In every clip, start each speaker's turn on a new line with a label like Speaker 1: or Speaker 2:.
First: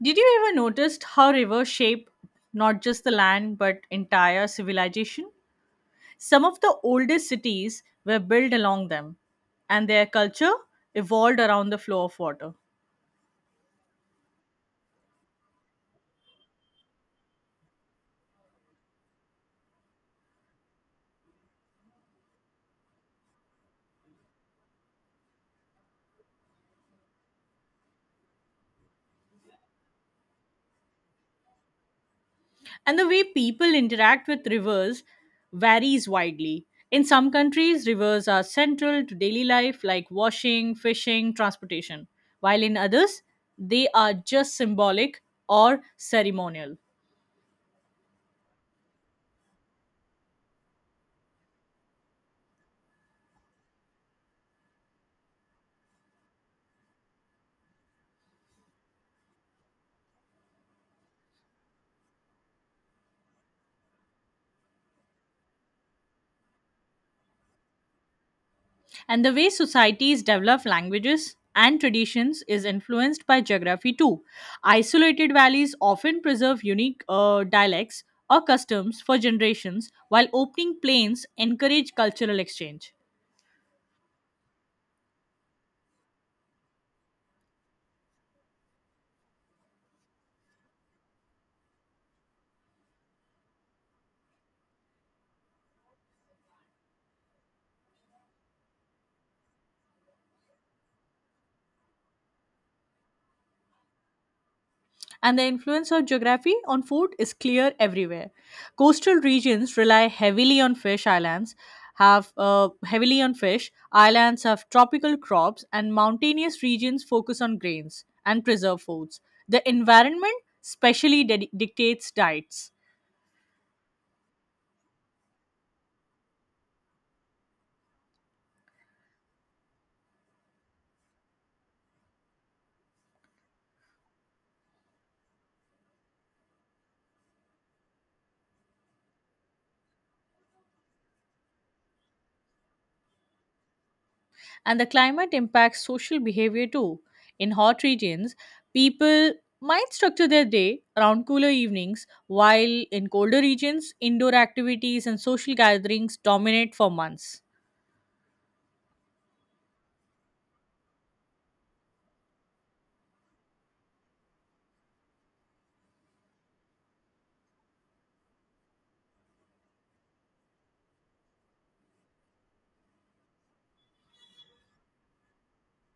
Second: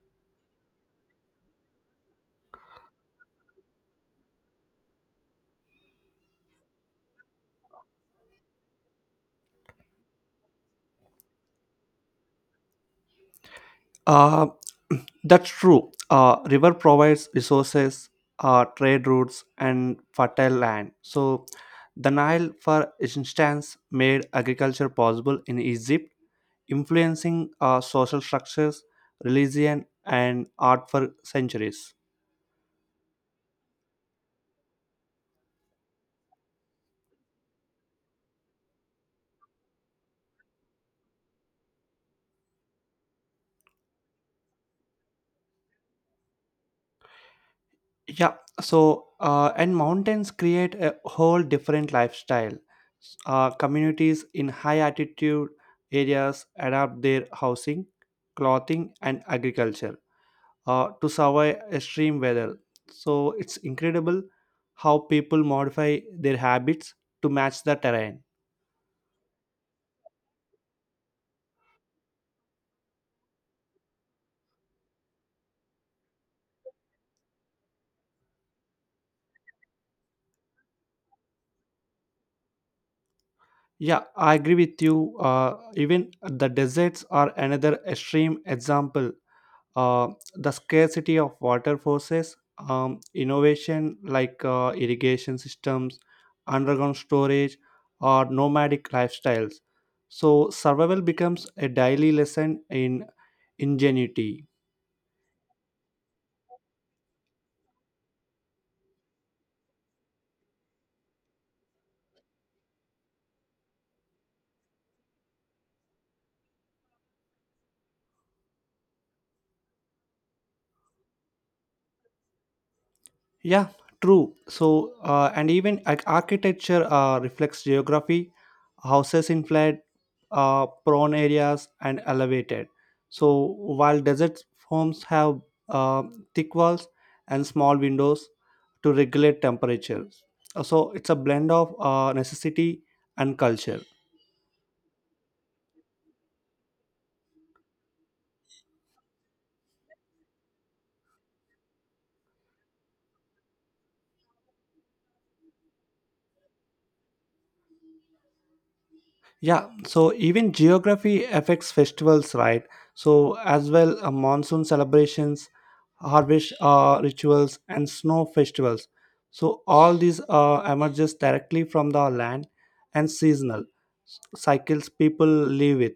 Speaker 1: Did you ever notice how rivers shape not just the land but entire civilization? Some of the oldest cities were built along them, and their culture evolved around the flow of water.
Speaker 2: Uh, that's true. River provides resources, trade routes, and fertile land. So, the Nile, for instance, made agriculture possible in Egypt, influencing social structures, religion, and art for centuries.
Speaker 1: And the way people interact with rivers varies widely. In some countries, rivers are central to daily life, like washing, fishing, transportation, while in others, they are just symbolic or ceremonial.
Speaker 2: Yeah. So, and mountains create a whole different lifestyle. Communities in high altitude areas adapt their housing, clothing, and agriculture to survive extreme weather. So it's incredible how people modify their habits to match the terrain.
Speaker 1: And the way societies develop languages and traditions is influenced by geography too. Isolated valleys often preserve unique dialects or customs for generations, while opening plains encourage cultural exchange.
Speaker 2: Yeah, I agree with you. Even the deserts are another extreme example. Uh, the scarcity of water forces innovation like irrigation systems, underground storage, or nomadic lifestyles. So survival becomes a daily lesson in ingenuity.
Speaker 1: And the influence of geography on food is clear everywhere. Coastal regions rely heavily on fish islands, have heavily on fish, islands have tropical crops, and mountainous regions focus on grains and preserved foods. The environment specially dictates diets.
Speaker 2: Yeah, true. So and even like, architecture reflects geography. Houses in flat, prone areas, and elevated. So while desert homes have uh, thick walls and small windows, to regulate temperatures. So it's a blend of necessity and culture.
Speaker 1: And the climate impacts social behavior too. In hot regions, people might structure their day around cooler evenings, while in colder regions, indoor activities and social gatherings dominate for months.
Speaker 2: Yeah, so even geography affects festivals, right? So as well, monsoon celebrations, harvest rituals, and snow festivals. So all these emerges directly from the land and seasonal cycles people live with.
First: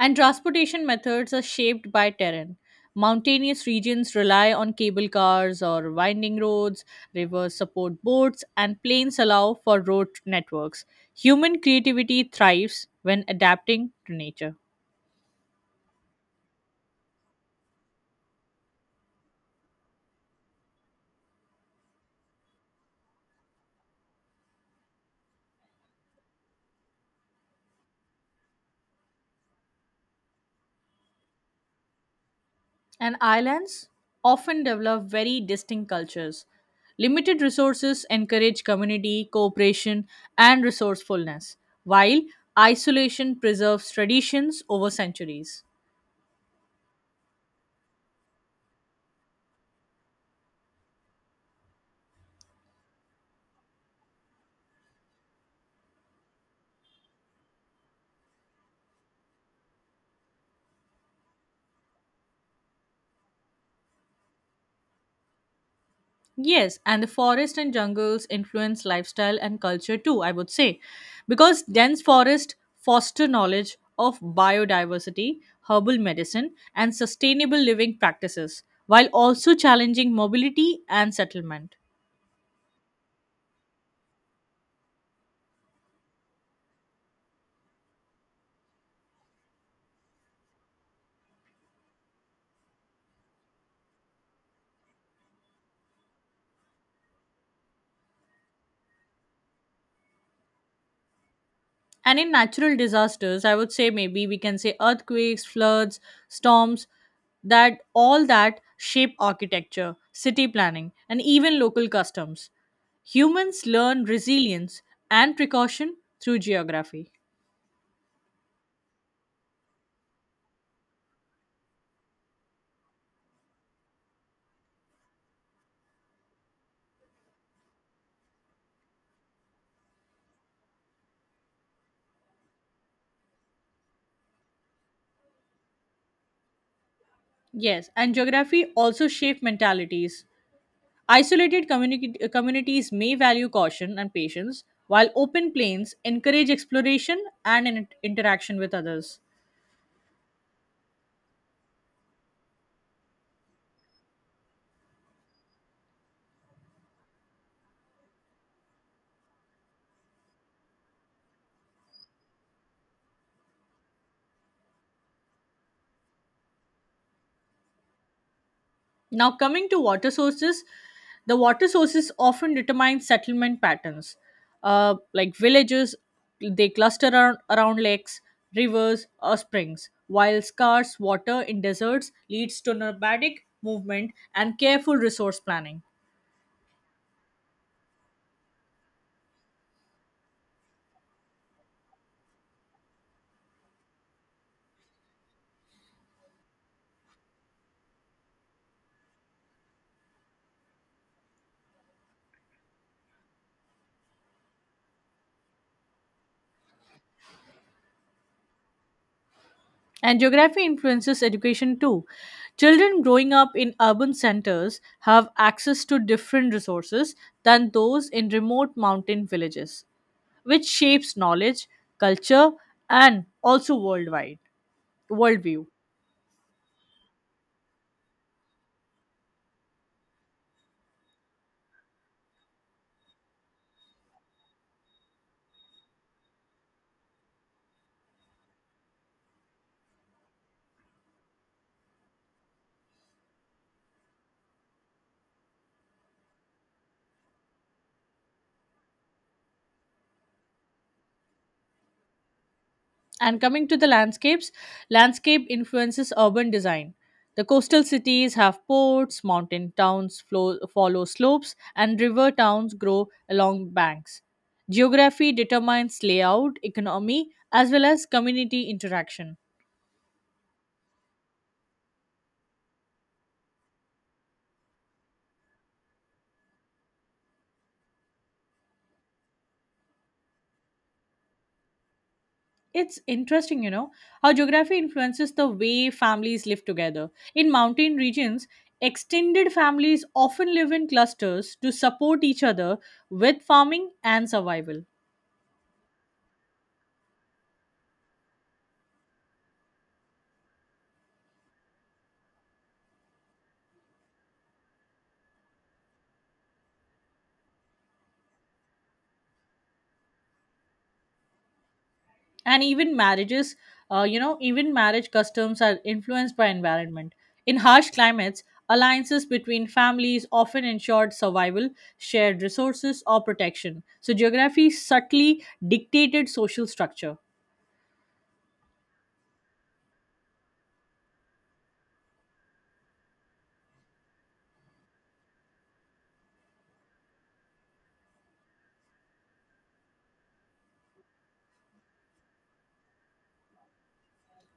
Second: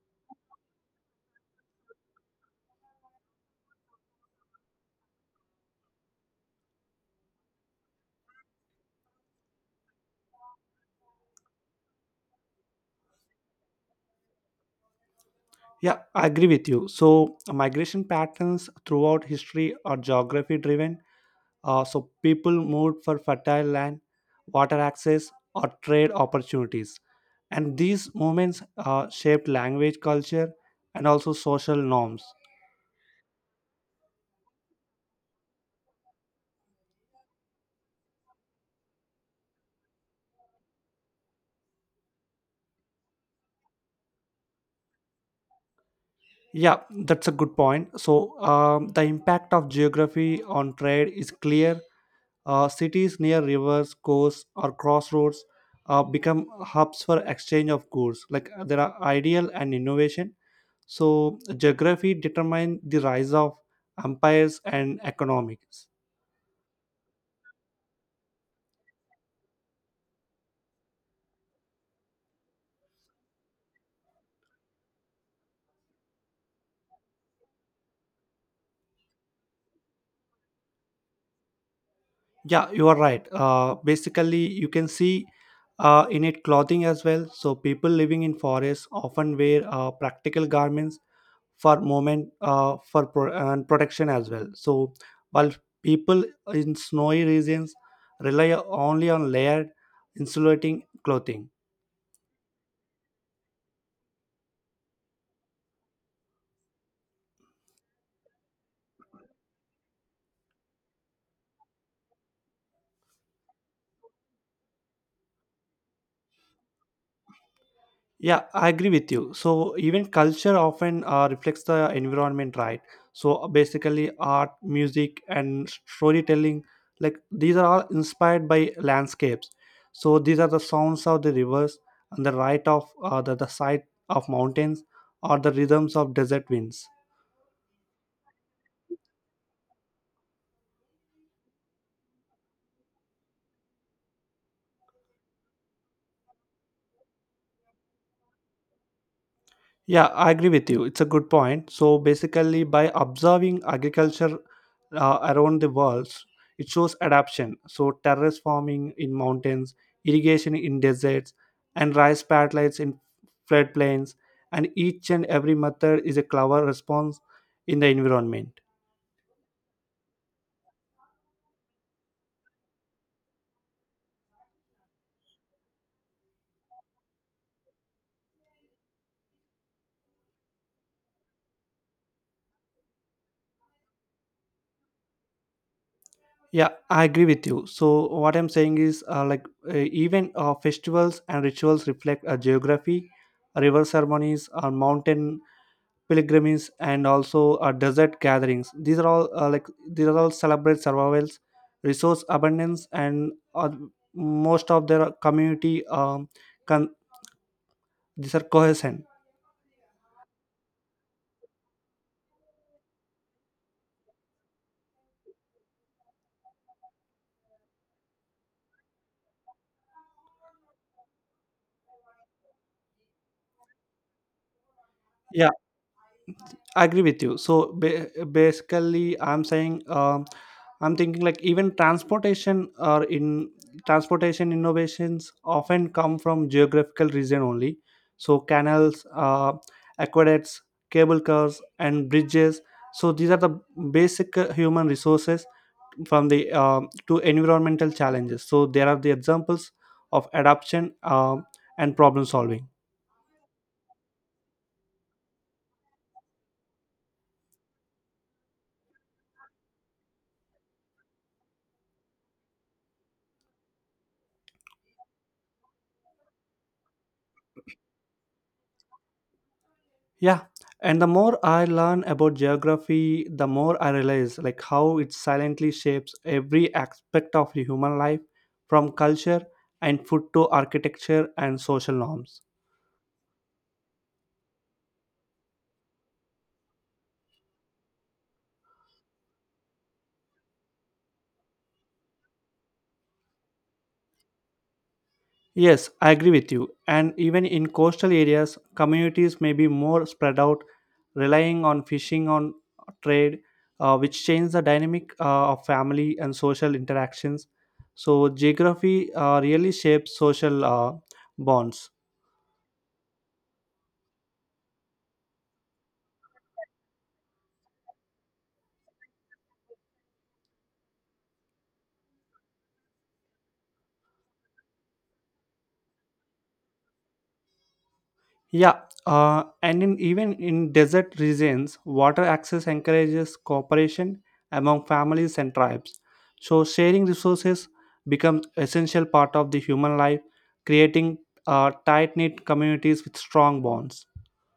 Speaker 1: And transportation methods are shaped by terrain. Mountainous regions rely on cable cars or winding roads, rivers support boats, and plains allow for road networks. Human creativity thrives when adapting to nature.
Speaker 2: Yeah, I agree with you. So migration patterns throughout history are geography driven. So people moved for fertile land, water access, or trade opportunities. And these movements shaped language, culture, and also social norms.
Speaker 1: And islands often develop very distinct cultures. Limited resources encourage community, cooperation, and resourcefulness, while isolation preserves traditions over centuries.
Speaker 2: Yeah, that's a good point. So the impact of geography on trade is clear. Cities near rivers, coasts, or crossroads become hubs for exchange of goods. Like there are ideal and innovation. So geography determined the rise of empires and economics.
Speaker 1: Yes, and the forest and jungles influence lifestyle and culture too, I would say, because dense forest foster knowledge of biodiversity, herbal medicine, and sustainable living practices, while also challenging mobility and settlement.
Speaker 2: Yeah, you are right. Basically, you can see in it clothing as well. So people living in forests often wear practical garments for moment for pro- and protection as well. So while people in snowy regions rely only on layered insulating clothing.
Speaker 1: And in natural disasters, I would say maybe we can say earthquakes, floods, storms, that all that shape architecture, city planning, and even local customs. Humans learn resilience and precaution through geography.
Speaker 2: Yeah, I agree with you. So even culture often reflects the environment, right? So basically, art, music, and storytelling, like these are all inspired by landscapes. So these are the sounds of the rivers and the right of the sight of mountains or the rhythms of desert winds.
Speaker 1: Yes, and geography also shape mentalities. Isolated communities may value caution and patience, while open plains encourage exploration and interaction with others.
Speaker 2: Yeah, I agree with you. It's a good point. So basically, by observing agriculture around the world, it shows adaptation. So terrace farming in mountains, irrigation in deserts, and rice padlets in floodplains, and each and every method is a clever response in the environment.
Speaker 1: Now, coming to water sources, the water sources often determine settlement patterns. Like villages, they cluster around, around lakes, rivers, or springs, while scarce water in deserts leads to nomadic movement and careful resource planning.
Speaker 2: Yeah, I agree with you. So what I'm saying is, even festivals and rituals reflect a geography, river ceremonies, or mountain pilgrimages and also desert gatherings. These are all these are all celebrate survivals, resource abundance, and most of their community con- these are cohesion.
Speaker 1: And geography influences education too. Children growing up in urban centers have access to different resources than those in remote mountain villages, which shapes knowledge, culture, and also worldwide
Speaker 2: Yeah,
Speaker 1: worldview.
Speaker 2: I agree with you. So basically, I'm saying I'm thinking like even transportation or in transportation innovations often come from geographical region only. So canals, aqueducts, cable cars, and bridges. So these are the basic human resources from the to environmental challenges. So there are the examples of adaptation and problem solving.
Speaker 1: And coming to the landscapes, landscape influences urban design. The coastal cities have ports, mountain towns follow slopes, and river towns grow along banks. Geography determines layout, economy, as well as community interaction.
Speaker 2: Yeah, and the more I learn about geography, the more I realize like how it silently shapes every aspect of the human life, from culture and food to architecture and social norms.
Speaker 1: It's interesting, you know, how geography influences the way families live together. In mountain regions, extended families often live in clusters to support each other with farming and survival.
Speaker 2: Yes, I agree with you. And even in coastal areas, communities may be more spread out, relying on fishing on trade, which change the dynamic of family and social interactions. So geography really shapes social bonds.
Speaker 1: And even marriages, you know, even marriage customs are influenced by environment. In harsh climates, alliances between families often ensured survival, shared resources, or protection. So geography subtly dictated social structure.
Speaker 2: Yeah, and even in desert regions, water access encourages cooperation among families and tribes. So, sharing resources becomes essential part of the human life, creating tight knit communities with strong bonds.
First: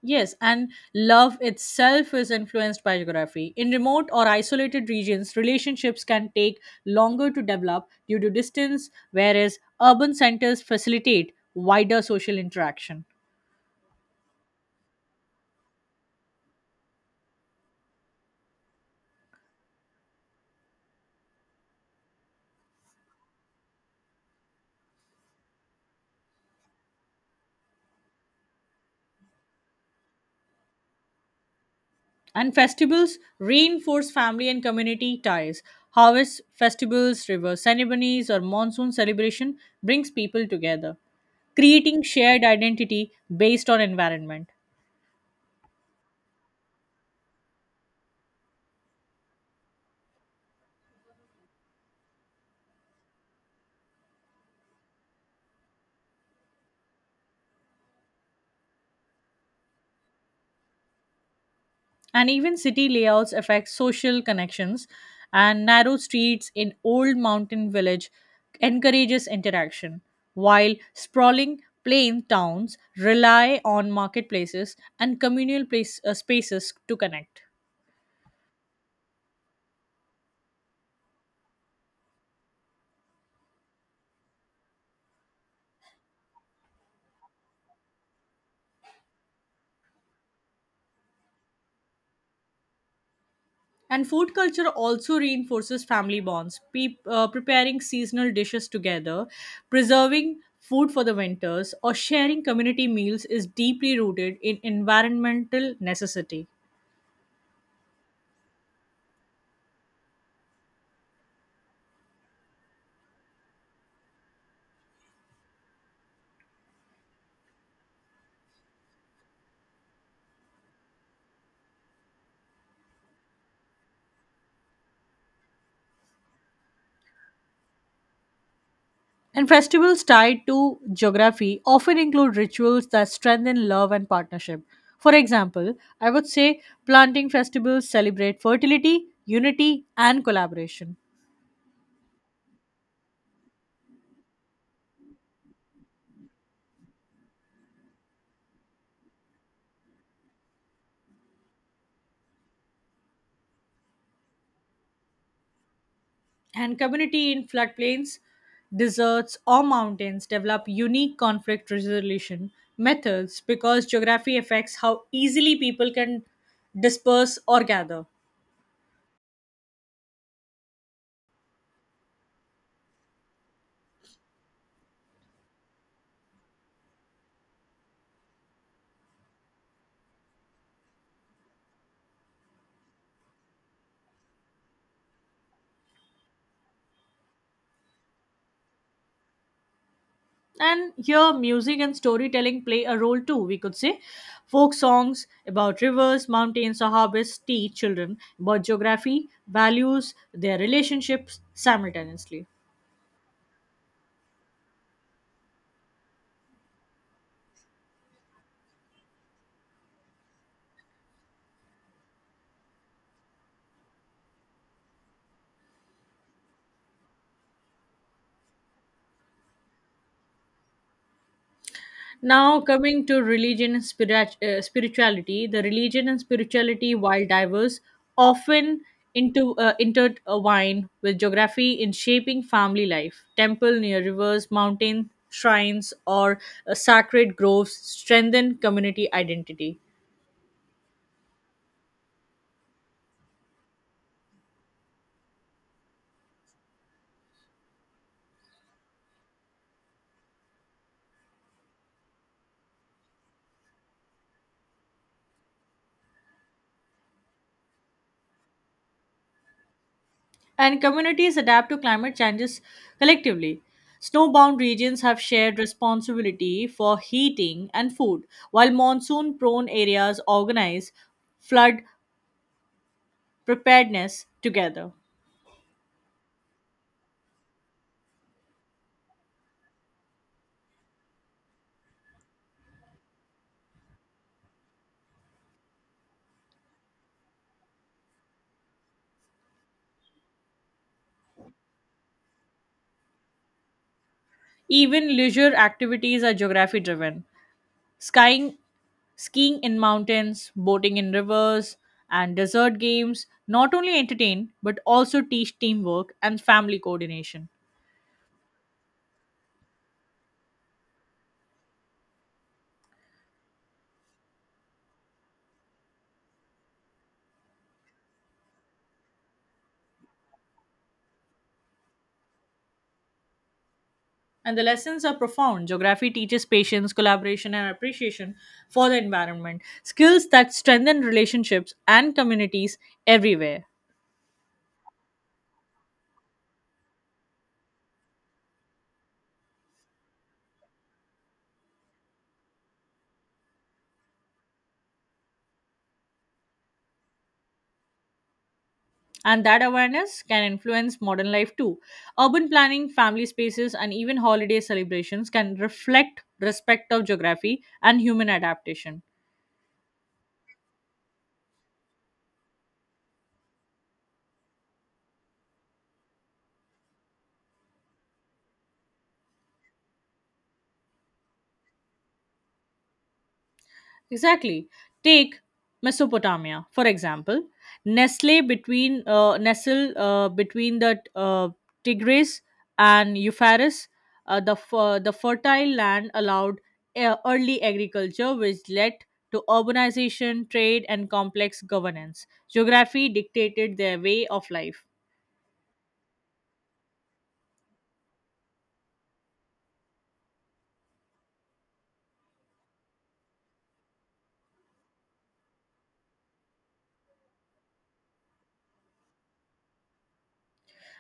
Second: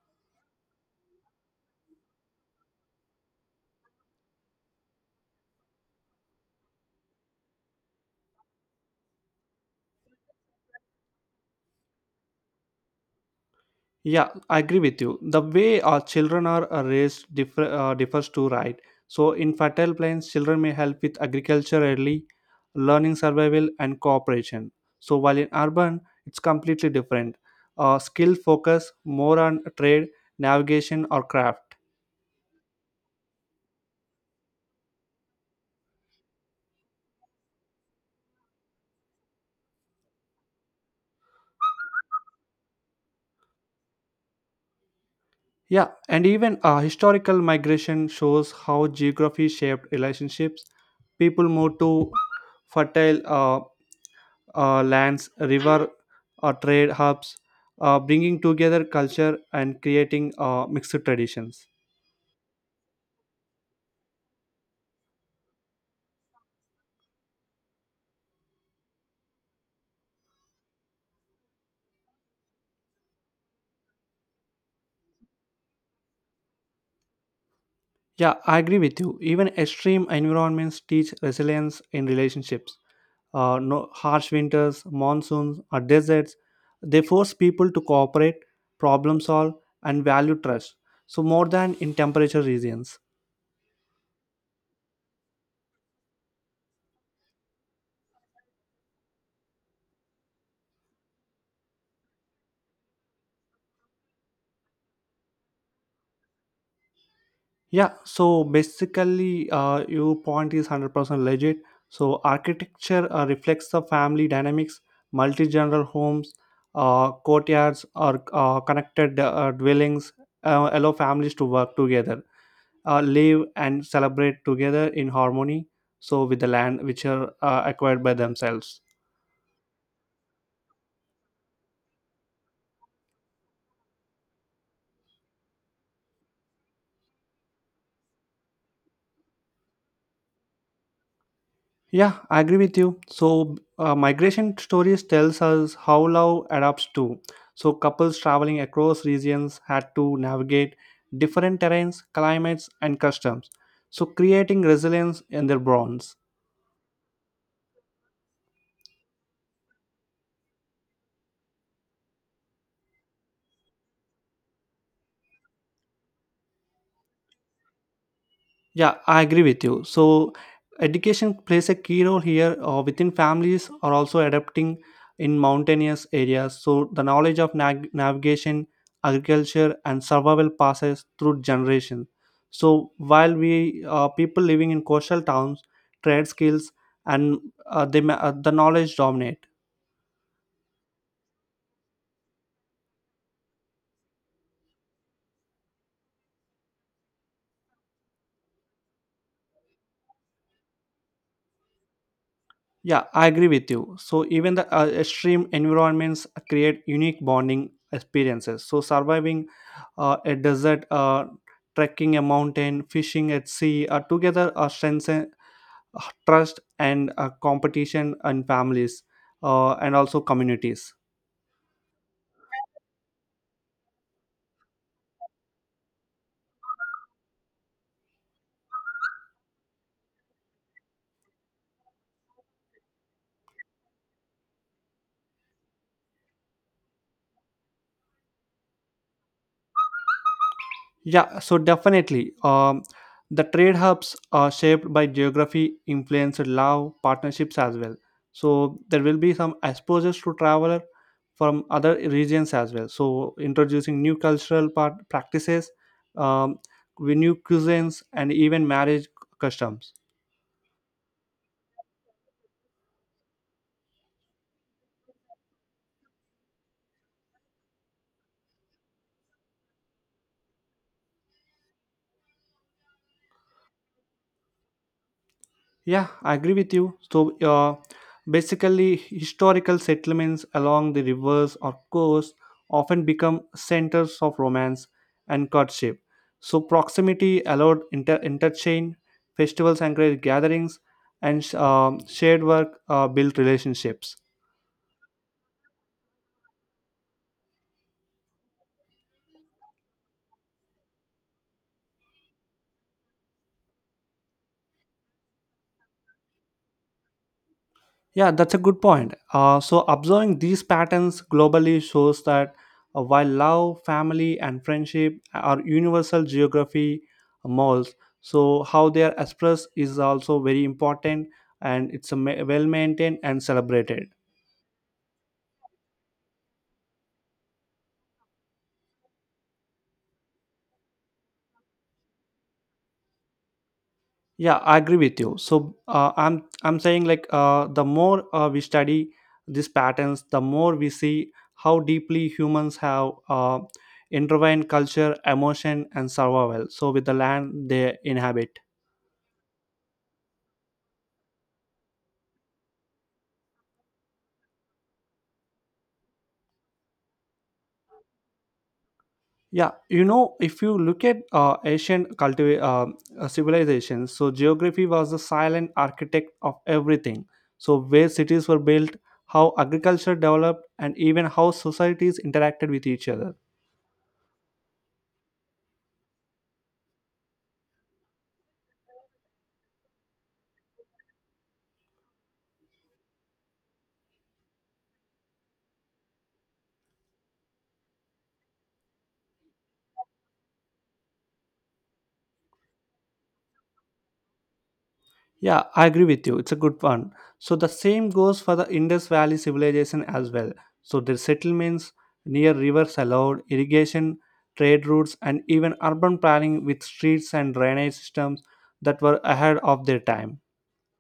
Speaker 1: Yes, and love itself is influenced by geography. In remote or isolated regions, relationships can take longer to develop due to distance, whereas urban centers facilitate wider social interaction.
Speaker 2: Yeah, I agree with you. The way our children are raised differs too, right? So, in fertile plains, children may help with agriculture early, learning survival, and cooperation. So, while in urban, it's completely different. Skill focus more on trade, navigation, or craft.
Speaker 1: And festivals reinforce family and community ties. Harvest festivals, river ceremonies, or monsoon celebration brings people together, creating shared identity based on environment.
Speaker 2: Yeah, and even historical migration shows how geography shaped relationships. People move to fertile lands, river, trade hubs, bringing together culture and creating mixed traditions.
Speaker 1: And even city layouts affect social connections, and narrow streets in old mountain village encourages interaction, while sprawling plain towns rely on marketplaces and communal spaces to connect.
Speaker 2: Yeah, I agree with you. Even extreme environments teach resilience in relationships. No, harsh winters, monsoons, or deserts, they force people to cooperate, problem solve, and value trust. So more than in temperature regions.
Speaker 1: And food culture also reinforces family bonds. Preparing seasonal dishes together, preserving food for the winters or sharing community meals is deeply rooted in environmental necessity.
Speaker 2: Yeah, so basically, your point is 100% legit. So, architecture reflects the family dynamics, multi generational homes, courtyards, or connected dwellings allow families to work together, live, and celebrate together in harmony. So, with the land which are acquired by themselves.
Speaker 1: And festivals tied to geography often include rituals that strengthen love and partnership. For example, I would say planting festivals celebrate fertility, unity, and collaboration.
Speaker 2: Yeah, I agree with you. So, migration stories tells us how love adapts to. So, couples traveling across regions had to navigate different terrains, climates, and customs. So, creating resilience in their bonds.
Speaker 1: And community in floodplains, deserts, or mountains develop unique conflict resolution methods because geography affects how easily people can disperse or gather.
Speaker 2: Yeah, I agree with you. So, education plays a key role here. Within families are also adapting in mountainous areas. So, the knowledge of navigation, agriculture, and survival passes through generations. So, while we people living in coastal towns trade skills and the knowledge dominate.
Speaker 1: And here, music and storytelling play a role too, we could say. Folk songs about rivers, mountains, or harvests teach children about geography, values, their relationships simultaneously.
Speaker 2: Yeah, I agree with you. So even the extreme environments create unique bonding experiences. So surviving a desert, trekking a mountain, fishing at sea, together strengthen trust and competition and families and also communities.
Speaker 1: Now, coming to religion and spirit- spirituality, the religion and spirituality, while diverse, often into intertwine with geography in shaping family life. Temple near rivers, mountain shrines, or sacred groves strengthen community identity.
Speaker 2: Yeah, so definitely. The trade hubs are shaped by geography, influence, love, partnerships as well. So there will be some exposures to traveler from other regions as well. So introducing new cultural part practices, um, with new cuisines, and even marriage customs.
Speaker 1: And communities adapt to climate changes collectively. Snowbound regions have shared responsibility for heating and food, while monsoon prone areas organize flood preparedness together.
Speaker 2: Yeah, I agree with you. So, basically, historical settlements along the rivers or coast often become centers of romance and courtship. So, proximity allowed interchange, festivals encouraged gatherings, and shared work built relationships.
Speaker 1: Even leisure activities are geography driven. Skying, Skiing in mountains, boating in rivers, and desert games not only entertain but also teach teamwork and family coordination.
Speaker 2: Yeah, that's a good point. So, observing these patterns globally shows that while love, family, and friendship are universal geography molds, so how they are expressed is also very important and it's a well maintained and celebrated.
Speaker 1: And the lessons are profound. Geography teaches patience, collaboration, and appreciation for the environment, skills that strengthen relationships and communities everywhere.
Speaker 2: Yeah, I agree with you. So I'm saying like the more we study these patterns, the more we see how deeply humans have intertwined culture, emotion, and survival. So with the land they inhabit.
Speaker 1: And that awareness can influence modern life too. Urban planning, family spaces, and even holiday celebrations can reflect respect of geography and human adaptation.
Speaker 2: Yeah, you know, if you look at ancient cultiva- civilizations, so geography was the silent architect of everything. So where cities were built, how agriculture developed, and even how societies interacted with each other.
Speaker 1: Exactly. Take Mesopotamia, for example, nestle between the Tigris and Euphrates. The fertile land allowed early agriculture, which led to urbanization, trade, and complex governance. Geography dictated their way of life.
Speaker 2: Yeah, I agree with you. It's a good one. So the same goes for the Indus Valley civilization as well. So their settlements near rivers allowed irrigation, trade routes, and even urban planning with streets and drainage systems that were ahead of their time.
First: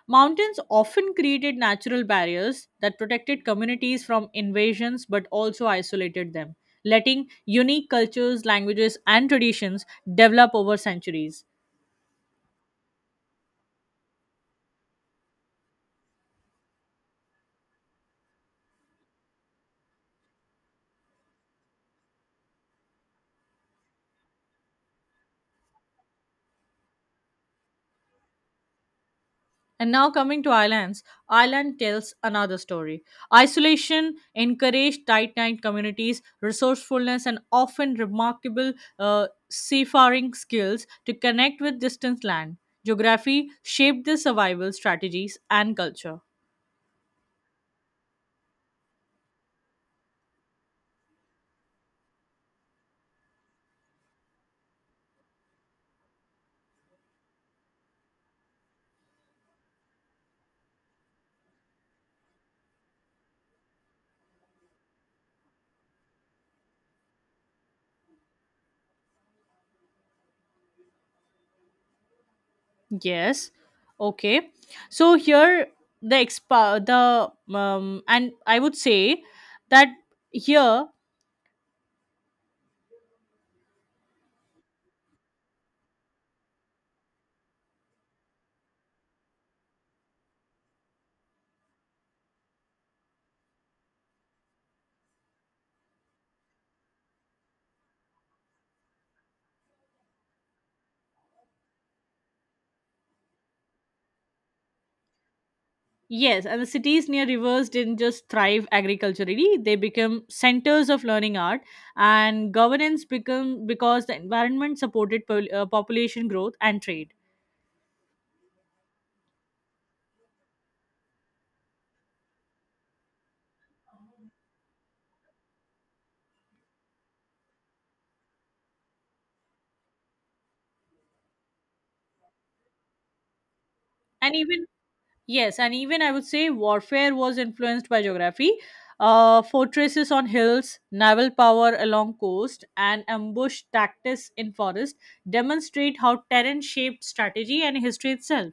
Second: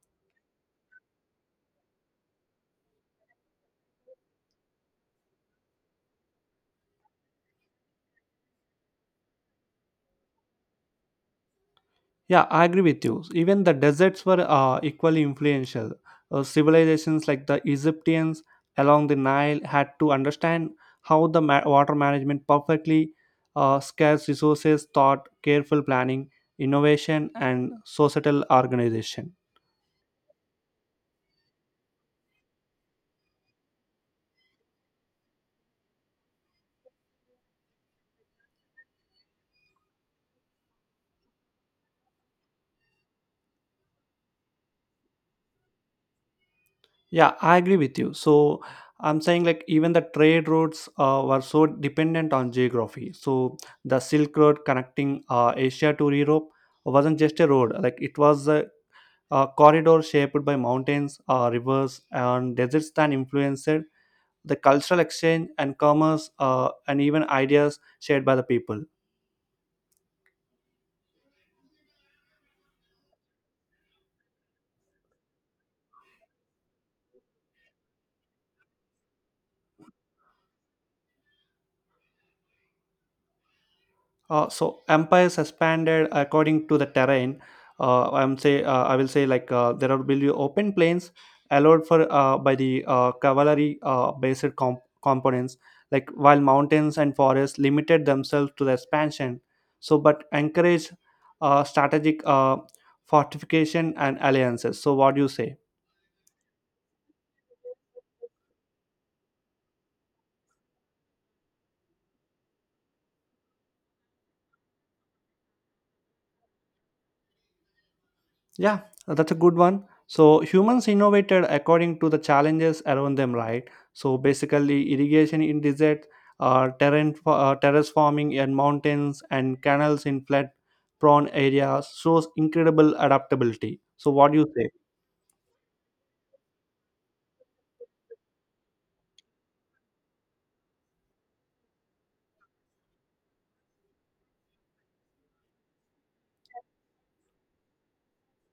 Speaker 1: Mountains often created natural barriers that protected communities from invasions but also isolated them, letting unique cultures, languages, and traditions develop over centuries.
Speaker 2: Yeah, I agree with you. Even the deserts were equally influential. Civilizations like the Egyptians along the Nile had to understand how the water management perfectly scarce resources thought careful planning, innovation, and societal organization.
Speaker 1: And now, coming to islands, island tells another story. Isolation encouraged tight knit communities, resourcefulness, and often remarkable seafaring skills to connect with distant land. Geography shaped their survival strategies and culture.
Speaker 2: Yeah, I agree with you. So I'm saying like even the trade routes were so dependent on geography. So the Silk Road connecting Asia to Europe wasn't just a road; like it was a corridor shaped by mountains, rivers, and deserts that influenced the cultural exchange and commerce and even ideas shared by the people.
Speaker 1: Yes. Okay. So here, the expa the and I would say that here.
Speaker 2: So empires expanded according to the terrain. I will say like there will be open plains allowed for by the cavalry based components. Like while mountains and forests limited themselves to the expansion, so but encourage strategic fortification and alliances. So what do you say?
Speaker 1: Yes, and the cities near rivers didn't just thrive agriculturally, they become centers of learning, art, and governance become because the environment supported population growth and trade.
Speaker 2: Yeah, that's a good one. So humans innovated according to the challenges around them, right? So basically, irrigation in desert, terrace farming in mountains, and canals in flood-prone areas shows incredible adaptability. So what
Speaker 1: And
Speaker 2: do you
Speaker 1: even
Speaker 2: say?
Speaker 1: Yes, and even I would say warfare was influenced by geography. Fortresses on hills, naval power along coast, and ambush tactics in forest demonstrate how terrain shaped strategy and history itself.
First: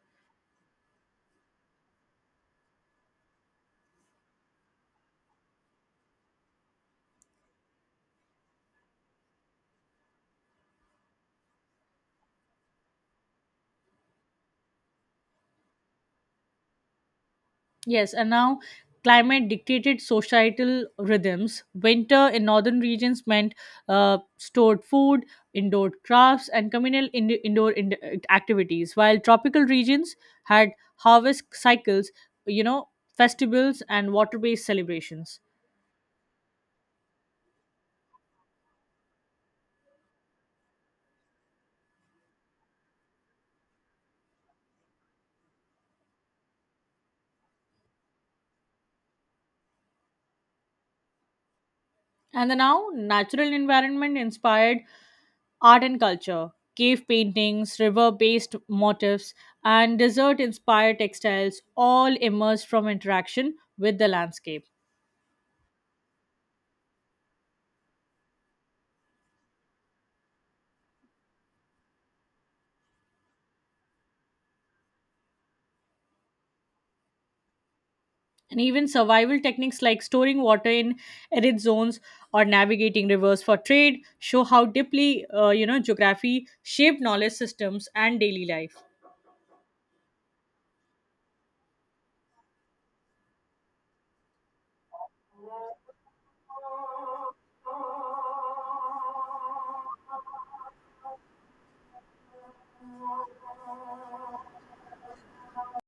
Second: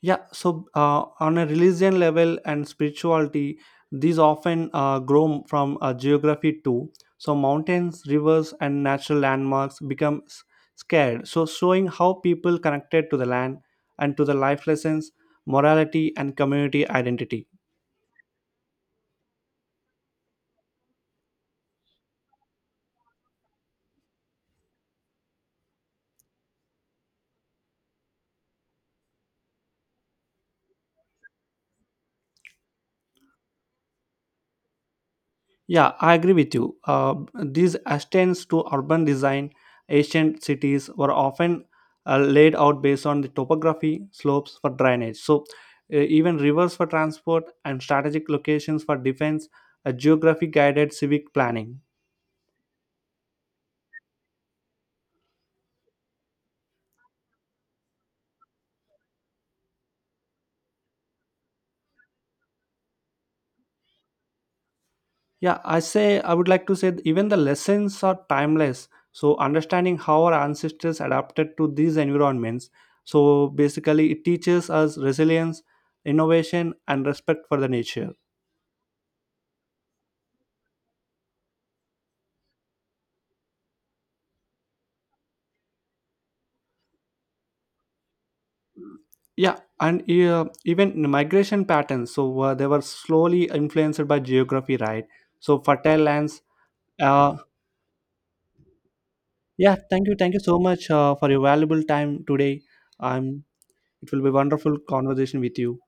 Speaker 2: Yeah, so on a religion level and spirituality, these often grow from geography too. So mountains, rivers, and natural landmarks become scared. So showing how people connected to the land and to the life lessons, morality, and community identity.
Speaker 1: Yes, and now climate dictated societal rhythms. Winter in northern regions meant stored food, indoor crafts, and communal activities, while tropical regions had harvest cycles, you know, festivals, and water based celebrations.
Speaker 2: Yeah, I agree with you. These extends to urban design. Ancient cities were often laid out based on the topography, slopes for drainage. So, even rivers for transport and strategic locations for defense, a geography guided civic planning.
Speaker 1: And the now natural environment inspired art and culture. Cave paintings, river based motifs, and desert inspired textiles all emerged from interaction with the landscape.
Speaker 2: Yeah, I say I would like to say that even the lessons are timeless. So, understanding how our ancestors adapted to these environments. So, basically, it teaches us resilience, innovation, and respect for the nature.
Speaker 1: And even survival techniques like storing water in arid zones or navigating rivers for trade show how deeply geography shaped knowledge systems and daily life.
Speaker 2: Yeah, and even the migration patterns. So they were slowly influenced by geography, right? So fertile lands. Uh, yeah, thank you so much for your valuable time today. Um, it will be wonderful conversation with you.